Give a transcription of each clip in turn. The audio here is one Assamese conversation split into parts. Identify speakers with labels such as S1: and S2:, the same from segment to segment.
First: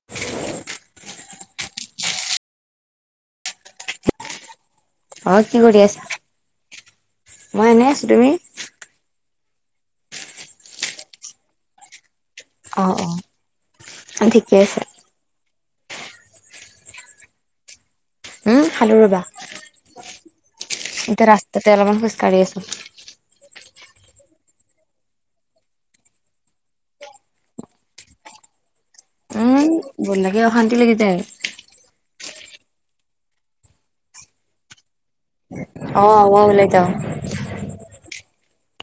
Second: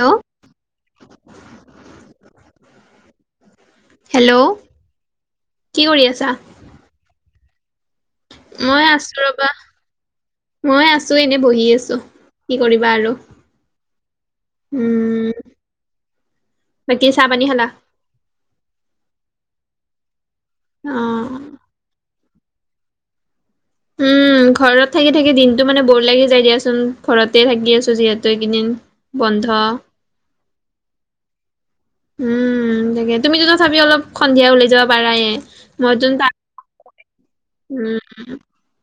S1: হেল্ল', হেল্ল',
S2: অ, কি কৰি আছা, মই এনে আছো তুমি?
S1: মই আছো ৰবা, মই আছো এনে বহি আছো কি
S2: অ
S1: কৰিবা আৰু
S2: অ ঠিকে আছে
S1: উম। বাকি চাহ পানী খালা।
S2: উম খালো ৰবা।
S1: অ
S2: এতিয়া ৰাস্তাতে অলপমান খোজকাঢ়ি আছো।
S1: উম ঘৰত থাকি থাকি দিনটো মানে বৰ লাগি যায় দিয়াচোন ঘৰতে থাকি আছো যিহেতু এইকেইদিন। বন্ধ
S2: বন লাকে অশান্তি লাগি যায়।
S1: উম তাকে তুমি ত ত চাবি অলপ সন্ধিয়া উলাই যাব পাৰায়ে মই
S2: অ
S1: জোন ত
S2: ওলাই যাওঁ
S1: উম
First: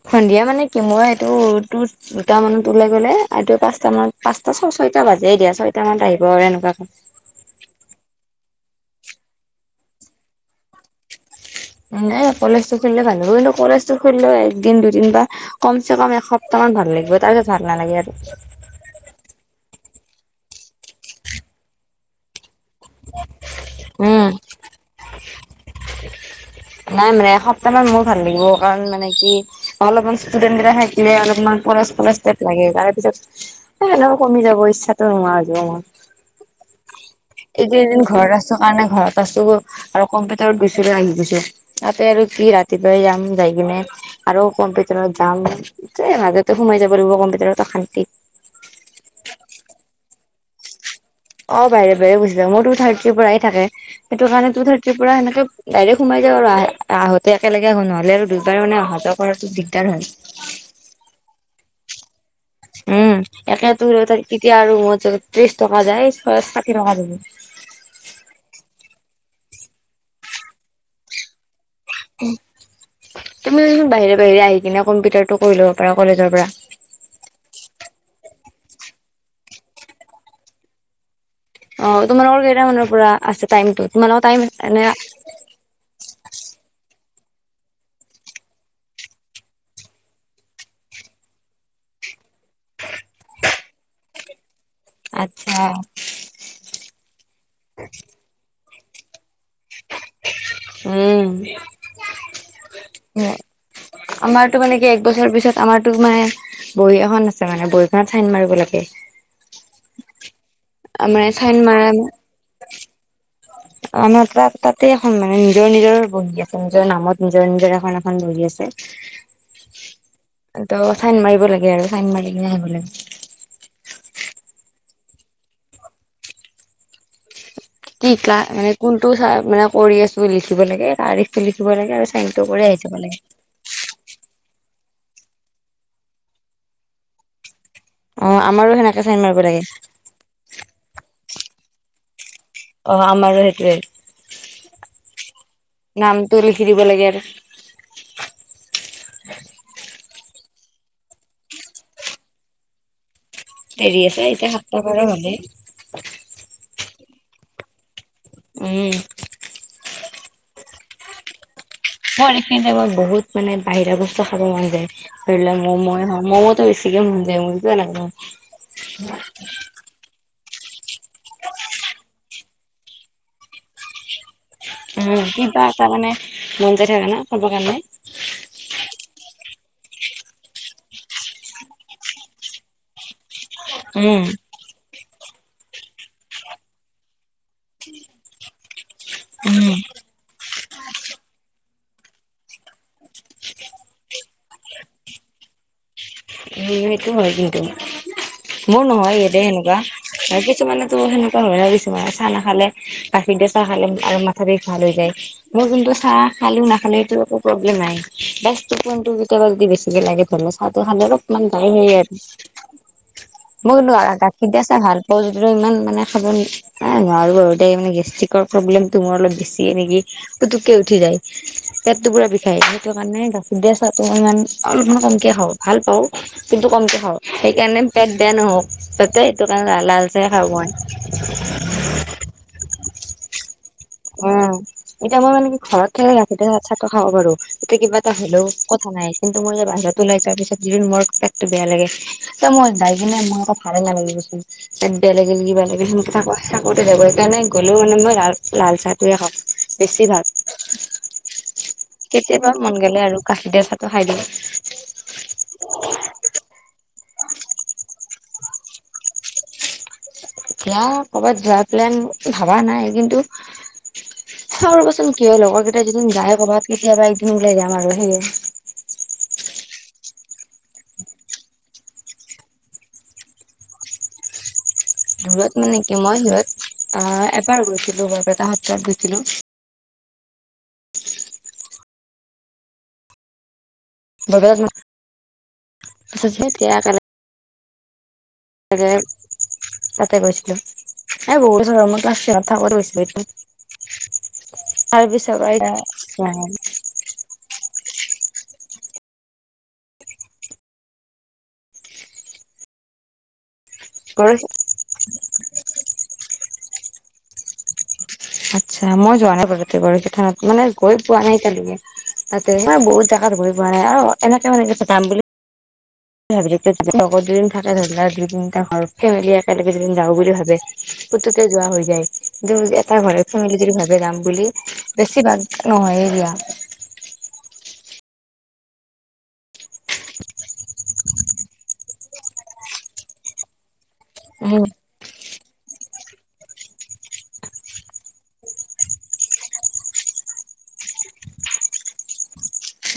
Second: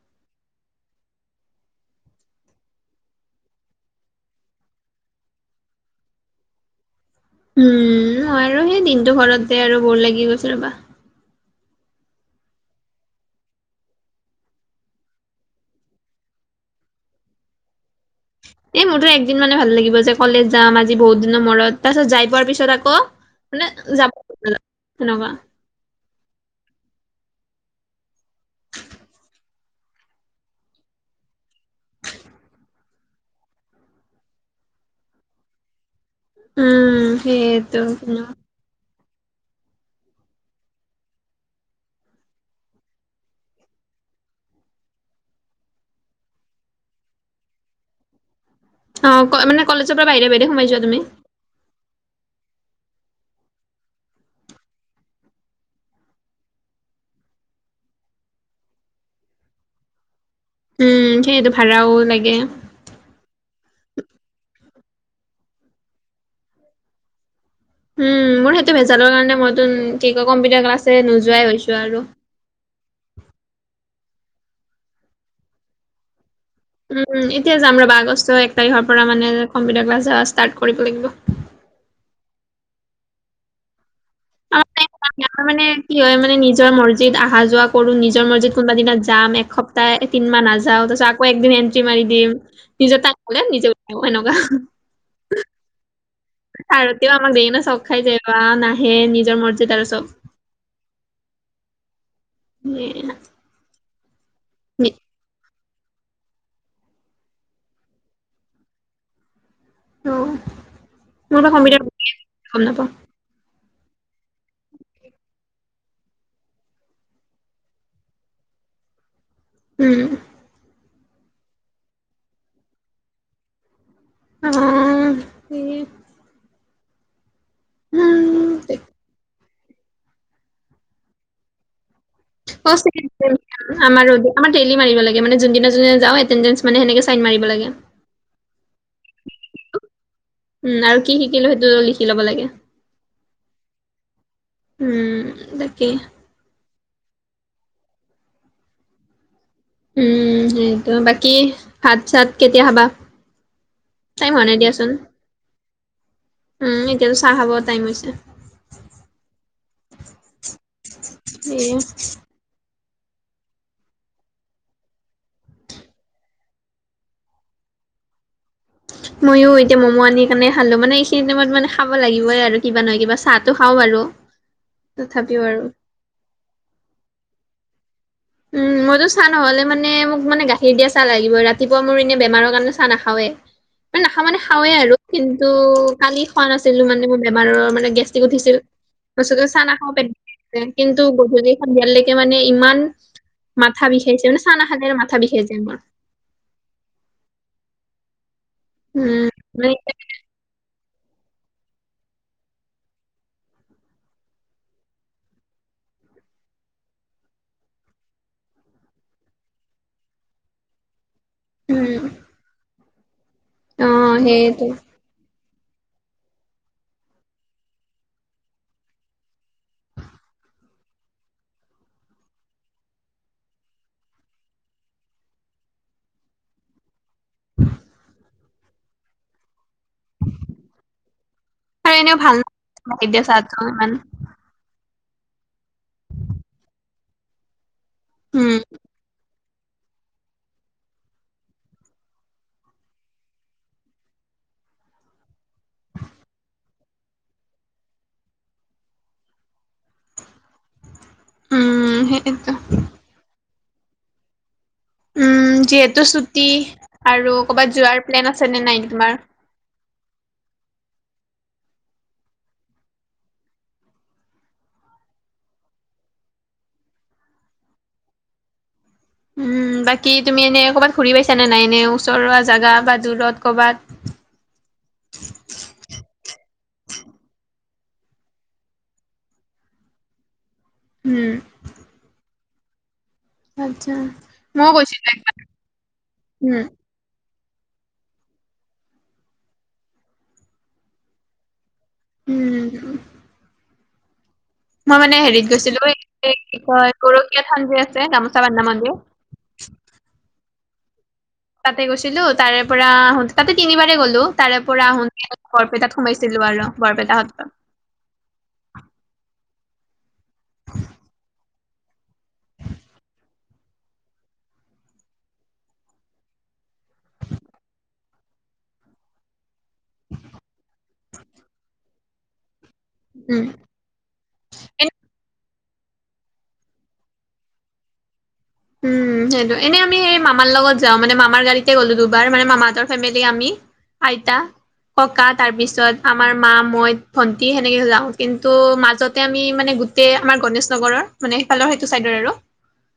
S2: সন্ধিয়া মানে কি মই এইটো তত- দুটাম মানত ওলাই গ'লে আদ পাঁচটা মানত পাঁচটা ছ ছয়টা বাজে দিয়া ছয়টা মানত আহিব আৰু এনেকুৱা,
S1: উম, মই আৰু সেই দিনটো ঘৰতে আৰু বৰ লাগি গৈছে ৰ'বা।
S2: নাই কলেজটো খুলিলে ভাল হ'ব কিন্তু কলেজটো খুলিলেও একদিন, দুদিন বা কমচেকম এসপ্তাহ মান ভাল লাগিব তাৰপিছত ভাল নালাগে আৰু।
S1: এ মোৰতো একদিন মানে ভাল লাগিব যে কলেজ যাম আজি বহু দিনৰ মূৰত তাৰ পিছত যাই পোৱাৰ পিছত আ
S2: উম,
S1: তেনেকুৱা
S2: নাই মানে এসপ্তাহ মান মোৰ ভাল লাগিব কাৰণ মানে কি অলপমান ষ্টুডেন্ট কেটা থাকিলে অলপমান প পুৰা ষ্ট্ৰেইট লাগে তাৰ পিছত এনেকা কমি যাব ইচ্ছাতো নোহোৱা হৈ যাব মোৰ।
S1: উম,
S2: এই
S1: সেইটো
S2: তিনিদিন ঘৰত আছোঁ কাৰণে ঘৰত আছোঁ। আৰু কম্পিউটাৰত গৈছিলোঁ আহি গৈছো তাতে আৰু কি ৰাতিপুৱাই যাম যাই কিনে আৰু কম্পিউটাৰত যাম মাজতে সোমাই যাব লাগিব কম্পিউটাৰত অ - শান্তি।
S1: অ, মানে কলেজৰ পৰা বাহিৰে- বাহিৰে সোমাই যোৱা তুমি?
S2: অ, বাহিৰে- বাহিৰে গুচি যাও মোৰ টু থাৰ্টিৰ পৰাহে থাকে। সেটো কাৰণে টু থাৰ্টিৰ পৰা সেনেকে ডাইৰেক্ট সোমাই যাওঁ আৰু আহ, আহোঁতে একেলগে আহো নহলে আৰু দুইবাৰ মানে অহাটো কৰাতো দিগদাৰ হয়।
S1: উম, সেয়েতো ভাড়াও লাগে।
S2: উম, একে টোৰ তেতিয়া আৰু [unintelligible] ত্ৰিছ টকা যায় ফাৰ্ষ্ট ষাঠি টকা যাব।
S1: উম, মোৰ সেইটো ভেজালৰ কাৰণে মইতো কি কয় কম্পিউটাৰ ক্লাছে নোযোৱাই হৈছো আৰু।
S2: [unintelligible] তুমি কিন্তু বাহিৰে -বাহিৰে আহি কিনে কম্পিউটাৰটো কৰি ল'ব পাৰা কলেজৰ পৰা।
S1: উম, এতিয়া যাম ৰবা আগষ্ট এক তাৰিখৰ পৰা মানে কম্পিউটাৰ ক্লাছ যোৱা ষ্টাৰ্ট কৰিব লাগিব।
S2: অ, তোমালোকৰ কেইটামানৰ পৰা আছে টাইমটো তোমোলোকৰ টাইম এনে
S1: তাৰ মানে কি হয় মানে নিজৰ মৰজিত আহা যোৱা কৰো নিজৰ মৰজিত কোনোবা দিনা যাম এসপ তায়ে তিনমাহ নাযাওঁ তাৰচত আকৌ একদিন এন্ট্ৰি মাৰি দিম নিজে [unintelligible] এনেকুৱা।
S2: আতছা।
S1: আৰু তেওঁ আমাক দেই কিনে চক খাই যায় বাহ নাহে নিজৰ মৰ্জিত আৰু চব।
S2: উম, হম, আমাৰ টো মানে
S1: নি
S2: কি এক বছৰ পিছত আমাৰতোত মানে বহী এখন আছে মানে বহীখনত চাইন মাৰব লাগে।
S1: অ'
S2: মানে
S1: মোৰ বা
S2: চাইন
S1: কম্পিউটাৰ
S2: মাৰাত
S1: গম নাপাও।
S2: অ, নহয় তাত তাতে এখন মানে নিজৰ- নিজৰ বহি আছে নিজৰ নামত নিজৰে নিজৰে এখন -এখন বহী আছে নিজৰ নামত নিজৰ নিজৰ এখন এখন বহী আছে।
S1: উম,
S2: ত'চাইন মাৰিব লাগে আৰু চাইন মাৰি কিনে আহিব লাগে।
S1: অ, সেইয়ে।
S2: টিকা মানে কোনটো চা মানে কৰি আছো লিখিব লাগে তাৰিখ। টো লিখিব লাগে আৰু চাইনটো কৰি আহি যাব
S1: সেয়ে উম,
S2: লাগে।
S1: আমাৰো আমাৰ দেইলি মাৰিব লাগে মানে যোনদিনা -যোনদিনা যাওঁ এতেনডেনচ মানে হেনেকে চাইন মাৰিব লাগে।
S2: অ আমাৰো সেনেকে চাইন মাৰিব লাগে।
S1: [inaudible] উম, আৰু কি শিকিলো সেইটো লিখি লব লাগে।
S2: অ, আমাৰো সেইটোৱে
S1: উম, তাকেই।
S2: টো লিখি দিব লাগে আৰ।
S1: উম, সেইটো বাকী ভাত চাত কেতিয়া খাবা?
S2: দেৰি আছে
S1: টাইম হোৱা
S2: এতিয়া
S1: নাই
S2: সাতটা
S1: দিয়াচোন।
S2: বাৰ হলেই।
S1: উম, এতিয়াতো চাহ খাব টাইম হৈছে।
S2: উম,
S1: এয়ে।
S2: অ, এইখিনি টাইমত বহুত মানে বাহিৰা বস্তু খাব মন যায়। ধৰি লোৱা ম' ময়ে হওঁ মউটো বেছিকে মন যায় কিয় এনেকা কৰা হল
S1: মইয়ো এতিয়া ম'ম' আনি সেইকাৰণে খালো, মানে এইখিনি টাইমত মানে খাব লাগিবই আৰু কিবা নহয় কিবা চাহতো খাওঁ আৰু।
S2: উম'
S1: তথাপিও
S2: কিবা এটা মানে মন যায় থাকে ন, খাবৰ কাৰণে।
S1: উম, মইতো চাহ নহ'লে মানে মোক মানে গাখীৰ দিয়া চাহ লাগিবই ৰাতিপুৱা মোৰ এনে বেমাৰৰ কাৰণে চাহ নাখাৱেই। মান
S2: উম।
S1: নাখাওঁ মানে খাওঁৱে আৰু কিন্তু কালি খোৱা নাছিলো মানে মোৰ বেমাৰত ত' মানে গেষ্ট্ৰিক উঠিছিল তাৰপিছতে চানা
S2: উম
S1: নাখাওঁ পেট ইয়াত কিন্তু গধূলি, সন্ধিয়ালৈকে মানে ইমান মাথা বিষাইছে মানে চানা খাইকিনে মাথা বিষাইছে মোৰ।
S2: মোৰ সেইটো হয় কিন্তু, মোৰ নহয়
S1: উম,
S2: এসেতে
S1: মানে
S2: সেনেকুৱা। হয়। কিছুমানেতো সেনেকোৱা হয় আৰু কিছুমানে চাহ নাখালে গাখীৰ দিয়া চাহ খালে আৰু মাথা বিষ ভাল হৈ যায়। মই যোনটো চাহ খালো নাখালো এইটো একো প্ৰব্লেম নাই। গেছটো কেতিয়াবা যদি বেছিকে লাগে ধৰি লোৱা চাহ টো খালে অলপমান গই হে
S1: উম,
S2: আৰু মইনো
S1: অ'
S2: গাখীৰ দিয়া
S1: সেইটো
S2: চাহ ভাল। হয় যদিও ইমান মানে খাব এ নোৱাৰো আৰু দেই মানে গেষ্টিকৰ প্ৰব্লেমটো মোৰ অলপ বেছিয়ে নেকি পুতুকে উঠি যায়। পেটটো পুৰা বিষাই সেইটো কাৰণে গাখীৰ দিয়া চাহটো ইমান অলপমান কমকে খাওঁ, ভাল পাওঁ। কিন্তু কমকে খাওঁ, সেইকাৰণে পেট বেয়া নহওঁক তাতে সেইটো কাৰণে লাল চাহয়ে খাওঁ মই।
S1: আৰু এনেও ভাল নহয়, গাখীৰ দিয়া চাহটো ইমান।
S2: উম' এতিয়া মই মানে কি ঘৰত ৰাখোতে চাহটো খাব পাৰোঁ। এতিয়া কিবা এটা হ'লেও
S1: উম,
S2: কথা নাই। কিন্তু মই বাহিৰত ওলাই যোৱাৰ পিছত যে মোৰ পেটতো বেয়া লাগে। ত মই যাই কিনে মই একো ভালে নালাগে দেচোন। পেট বেয়া লাগিল, কিবা লাগিল সেনেকে থাকো, সিংহা কৰোতে যাব, সেইকাৰণে গ'লেও মানে মই। লাল চাহটোয়ে খাওঁ বেছি ভাগ,
S1: উম,
S2: কেতিয়াবা
S1: সেইটো
S2: মন গ'লে আৰু গাখীৰ দিয়া চাহটো খাই দিয়ে।
S1: উম' যিহেতু ছুটি আৰু ক'ৰবাত যোৱাৰ প্লেন আছে নে নাই তোমাৰ?
S2: সেইয়া কৰ'বাত যোৱাৰ প্লেন ভবা নাই কিন্তু। চাওঁ ৰবাচোন কি হয় লগৰ কেইটাই এইকেইদিন যায় কৰ'বাত, কেতিয়াবা এদিন ওলাই যাম আৰু সেইয়ে।
S1: উম, বাকী তুমি এনেই ক'ৰবাত ঘূৰি পাইছানে নাই এনে ওচৰৰ জেগা বা দূৰত ক'ৰবাত?
S2: দূৰত মানে কি মই সিহঁত অ, এবাৰ গৈছিলোঁ, বৰপেটা সত্ৰত গৈছিলোঁ।
S1: উম আচ্ছা, মই
S2: বৰপেটাত
S1: গৈছিলোঁ এবাৰ।
S2: তেতিয়া
S1: উম'
S2: তাকে তাতে গৈছিলোঁ, এ বহুত বছৰ হ'ল মই ক্লাছ টেনত থাকোতে
S1: উম,
S2: গৈছিলোঁ এইবাৰ।
S1: মই মানে হেৰিত
S2: এতিয়া
S1: গৈছিলোঁ এই-এই কি কয় গৰকীয়া থান যে আছে গামোচা বান্ধা মন্দিৰ। তাতে গৈছিলোঁ। তাৰে পৰা আহোঁতে তাতে তিনিবাৰে গ'লো।
S2: যোৱা
S1: তাৰে
S2: নাই
S1: তাৰে পৰা আহোঁতে বৰপেটাত সোমাইছিলোঁ আৰু বৰপেটা সত্ৰ।
S2: আচ্ছা, মই যোৱা নাই বাৰু এবাৰো থানত মানে গৈ পোৱা নাই এতিয়ালৈকে। তাতে মই বহুত জেগাত ঘূৰি পোৱা নাই আৰু এনেকে মানে কি যাম বুলি মই ভাবিলোঁ যদি আগত দুদিন থাকে, ধৰি লোৱা আৰু দুই তিনিটা ঘৰ ফেমেলি একেলগে য যাও বুলি ভাবে, পুতুকে যোৱা হৈ যায় কিন্তু এটা
S1: উম
S2: ফেমেলি যদি ভাবে যাম বুলি,
S1: এনে
S2: বেছি ভাগ নহয়েই যোৱা।
S1: উম সেইটো, এনে আমি এই মামাৰ লগত যাওঁ, মানে মামাৰ গাড়ীতে গ'লো দুবাৰ মানে মামাহঁতৰ ফেমিলি আমি। আইতা
S2: উম
S1: ককা তাৰপিছত আমাৰ মা, মই, ভন্টি সেনেকে যাওঁ। কিন্তু মাজতে আমি মানে তে আমাৰ গণেশ নগৰৰ মানে সিফালৰ সেইটো চাইডৰ আৰু।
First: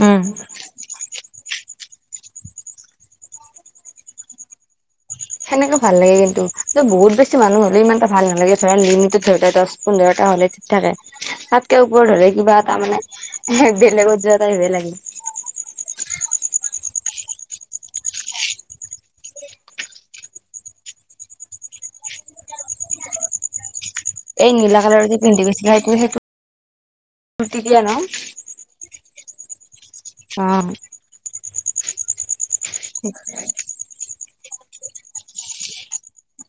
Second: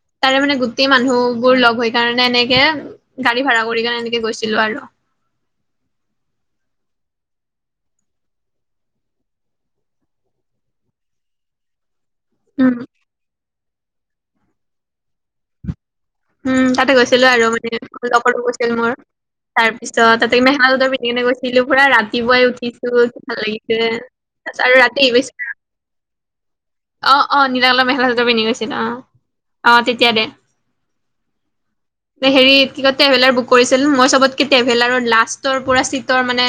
S2: উম
S1: তাৰে মানে গোটেই মানুহ বোৰ লগ হৈ কাৰণে এনেকে গাড়ী ভাড়া কৰি কাৰণে এনেকে গৈছিলো আৰু।
S2: এনেকে ভাল লাগে কিন্তু বহুত বেছি মানুহ হ'লে ইমান এটা ভাল নালাগে। ধৰা লিমিটত ধৰা দহ পোন্ধৰটা হ'লে। তাৰে তাতকে ওপৰত হ'লে কিবা
S1: উম
S2: তাৰমানে বেলেগত যোৱা এটা হে লাগে।
S1: উম' তাতে গৈছিলোঁ আৰু মানে লগত গৈছিল মই। তাৰ পিছত তাতে মেখেলা চাদৰ পিন্ধি কিনে গৈছিলোঁ। পুৰা ৰাতিপুৱাই উঠিছোঁ ভাল লাগিছে।
S2: এই
S1: আৰু
S2: নীালা
S1: ৰাতি
S2: কালাৰ
S1: আহি
S2: যে
S1: পাইছো
S2: পিন্ধি গৈছিলা সেইটো - সেইটো
S1: অ', অ',
S2: কুৰ্তি
S1: নীলা
S2: দিয়া
S1: কালাৰ
S2: ন
S1: মেখেলা চাদৰ পিন্ধি গৈছিল অ। অ', তেতিয়া দে।
S2: অ
S1: এ হেৰি কি ক ট্ৰেভেলাৰ বুক কৰিছিল, মই চবতকে ট্ৰেভেলাৰৰ লাষ্টৰ পৰা চিটৰ মানে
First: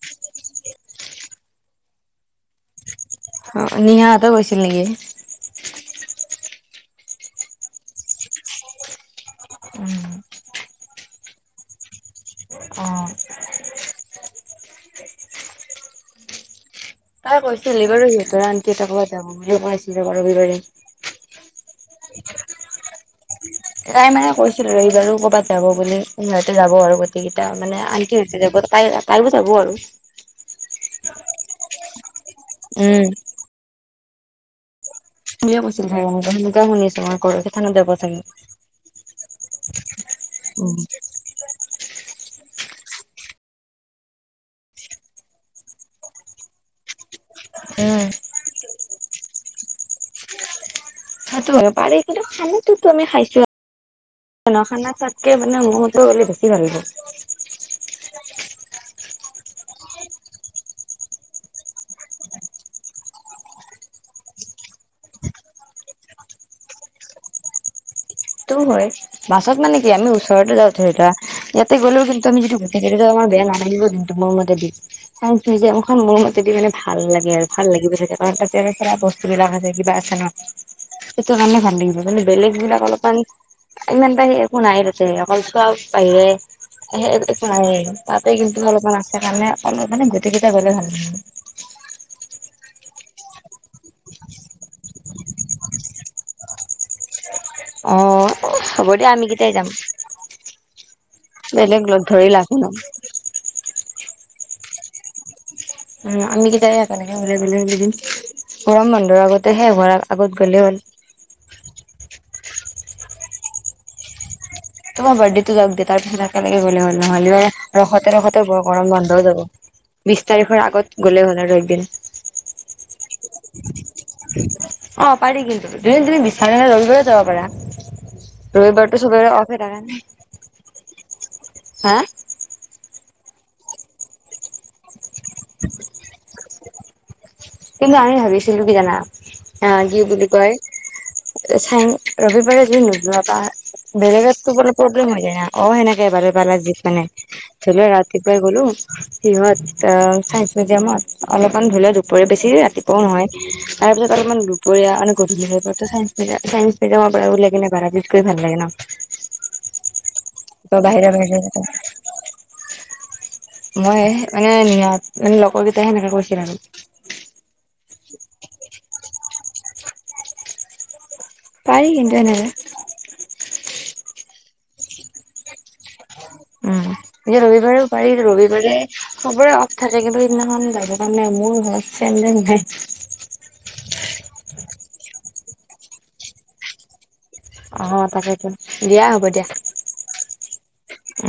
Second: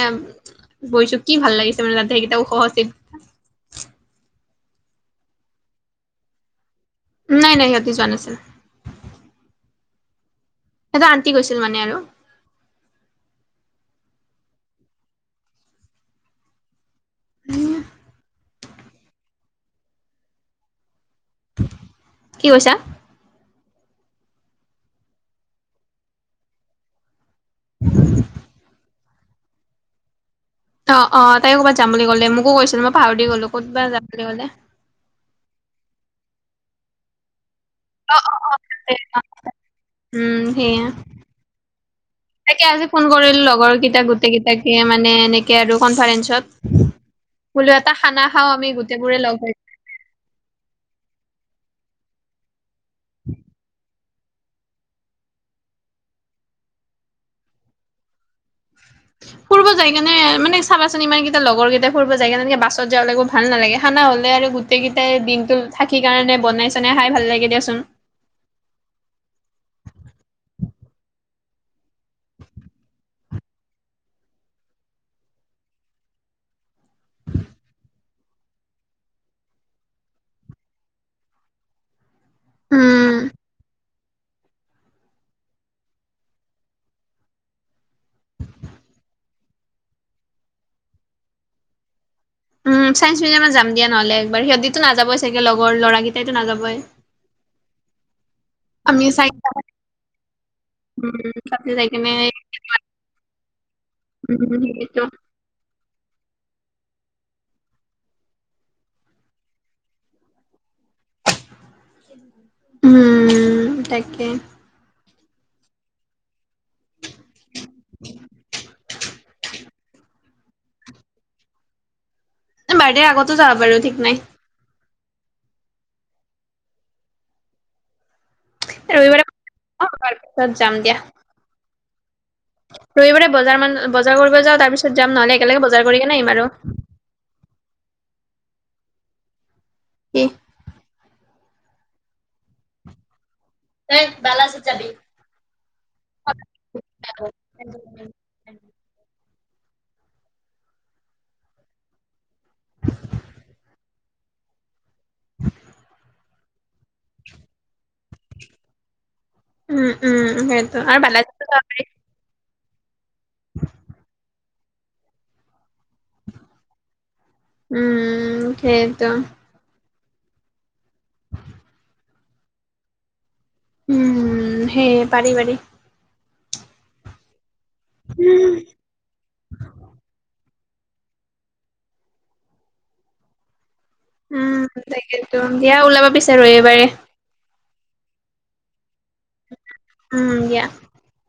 S1: গৈছো কি ভাল লাগিছে মানে তাতে সেইকেইটাও ওখ আছিল।
S2: অ, নিহাহঁতেও গৈছিল নেকি,?
S1: নাই- নাই সিহঁতি যোৱা নাছিল।
S2: [inaudible]
S1: এটা আন্তি গৈছিল মানে আৰু।
S2: অ', তাই কৈছিল সিবাৰো সিহঁতৰ আন্তি এটা কবাত যাব বুলি কই আছিল ৰবা ৰবিবাৰে।
S1: কি কৈছা?
S2: তাই মানে কৈছিল আৰু এইবাৰো কবাত যাব বুলি ইহঁতে যাব আৰু গেইকেইটা মানে আনণ্টি [unintelligible] যাব আৰু।
S1: ত, অ, তাই ক'বাত যাম বুলি কলে মোকো কৈছিল মই
S2: উম।
S1: পাহাৰি গলো ক'ত বা যাম বুলি ক'লে।
S2: তুমিও কৈছিল ভাই এনেকে সেনেকুৱা শুনিছো মই [unintelligible] থানত যাব
S1: অ',
S2: চাগে।
S1: অ', অ', উম, সেইয়া। তাকে আজি ফোন কৰিলোঁ লগৰ কেইটা গোটেই কেইটাকে মানে এনেকে আৰু কনফাৰেন্ঞ্চত। বোলো এটা
S2: উম।
S1: খানা খাও আমি গোটেই বোৰে লগ হৈ।
S2: সেতু হয় পাৰি এই কিন্তু খানাতুটো আমি খাইছোঁ। এ ন'খানা চোৱাতকে মানে মহতো হলে বেছি ভাল লাগে।
S1: [unintelligible] ফুৰব যায়কিনে মানে চাবাচোন ইমানকেইটা লগৰ কেইটা ফুৰিব যায় এনেকে বাছত যাব লাগিব ভাল নালাগে খানা হ'লে আৰু গোট গোটেইকেইটাই দিনটো থাকি কাৰণে বনাই চনাই খাই ভাল লাগে দিয়াচোন
S2: সেইটো হয়। বাছত মানে কি আমি ওচৰতে যাওঁ ধৰি লোৱা ইয়াতে গ'লেও কিন্তু আমি যিটো ভেকচিন [unintelligible] বেয়া নালাগিব তোমৰ মতে দি মোক কিযে মোখন লাগি পিনে মানে ভাল লাগে আৰু ভাল লাগি গৈ থাকে কাৰণ তাতে ধৰা বস্ বিলাক আছে কিবা আছে নহ সেইটো কাৰণে ভাল লাগিব কিন্তু বেলেগ বিলাক অলপমান
S1: উম
S2: ইমান টাইম একো নাই তাতে অকল চোৱা বাহিৰে। সে একো নাইয়ে তাতে কিন্তু অলপমান আছে কাৰণে অলপ মানে গোটেই কেইটা গলে ভাল‌ লাগে।
S1: উম, ছায়েন্স মিউজিয়ামত যাম দিয়া নহ'লে একবাৰ সিহঁতিতো নাযাবই চাগে লগৰ ল'ৰাকেইটাইটো নাযাবই।
S2: অ', হ'ব দিয়া আমি কেইটাই যাম
S1: উম তাতে
S2: বেলেগ
S1: যাই
S2: লগ
S1: কেনে
S2: ধৰি লাভো নাই।
S1: উম- উম এটো
S2: উম, আমি কেটাই একেলগে [unintelligible] ঘূৰিম গৰম বন্ধৰ আগতে শেষ হোৱাৰ আগত গ'লে হ'ল।
S1: [inaudible] উম তাকে।
S2: তোমাৰ বৰ্থডেটো যাওক দে তাৰপাছত কেনেকে গ'লে হ'ল নহলে ৰখতে ৰখতে বৰ গৰম বন্ধও যাব বিশ তাৰিখৰ আগত গ'লে আৰু একদিন
S1: বাৰ্থডে আগতো যাবা পাৰো ঠিক নাই
S2: অ পাৰি কিন্তু যোনে যোনে বিচাৰা ৰবিবাৰেও যাব পাৰা ৰবিবাৰটো চবৰে অফ হয় তাকানে
S1: পিছত যাম দিয়া।
S2: হে!
S1: ৰবিবাৰে বজাৰ মান বজাৰ কৰিব যাওঁ তাৰ পিছত যাম নহলে একেলগে বজাৰ কৰি কেনে আহিম আৰু।
S2: কিন্তু আমি ভাবিছিলো কি জানা আ‌ কি বুলি কয় চাঙ ৰবিবাৰে যি নোযোৱা তা বেলেগ তো পৰা প্ৰব্লেম হয় এয়া ক সেনেকে বাৰে বাৰে জিপনে [unintelligible] ধৰিলোৱা ৰাতিপুৱাই গ'লো সিহঁত চাইন্স মিউজিয়ামত অলপমান ধৰি ল বৰ বেছি ৰাতিপুৱা নহয় তাৰপিছত অলপমান দুপৰীয়া মানে গধুলী চায়ন্স এটিএমৰ পৰা উলিয়াই কিনে ভৰাই দি কৈ ভাল লাগে ন
S1: উম উম সেইটো আৰু
S2: বাহৰে বাহৰে
S1: বালাজীতো যাব পাৰি
S2: মই মানে নিয়াত মানে লগৰ কেইটাই সেনেকে কৈছিল আৰু।
S1: উম সেইত
S2: পাৰি কিন্তু সেনেকে
S1: উম সেইয়ে পাৰি পাৰি।
S2: উম এতিয়া ৰবিবাৰেও পাৰি
S1: উম
S2: ৰবিবাৰে চবোৰে অফ থাকে কিন্তু সেইদিনাখন কাৰনে মোৰ ঘৰত ফেন চেন নাই
S1: উম তাকেতো দিয়া ওলাবা বিছাৰো এইবাৰে।
S2: অ তাকেতো দিয়া হ'ব দিয়া
S1: উম দিয়া
S2: উম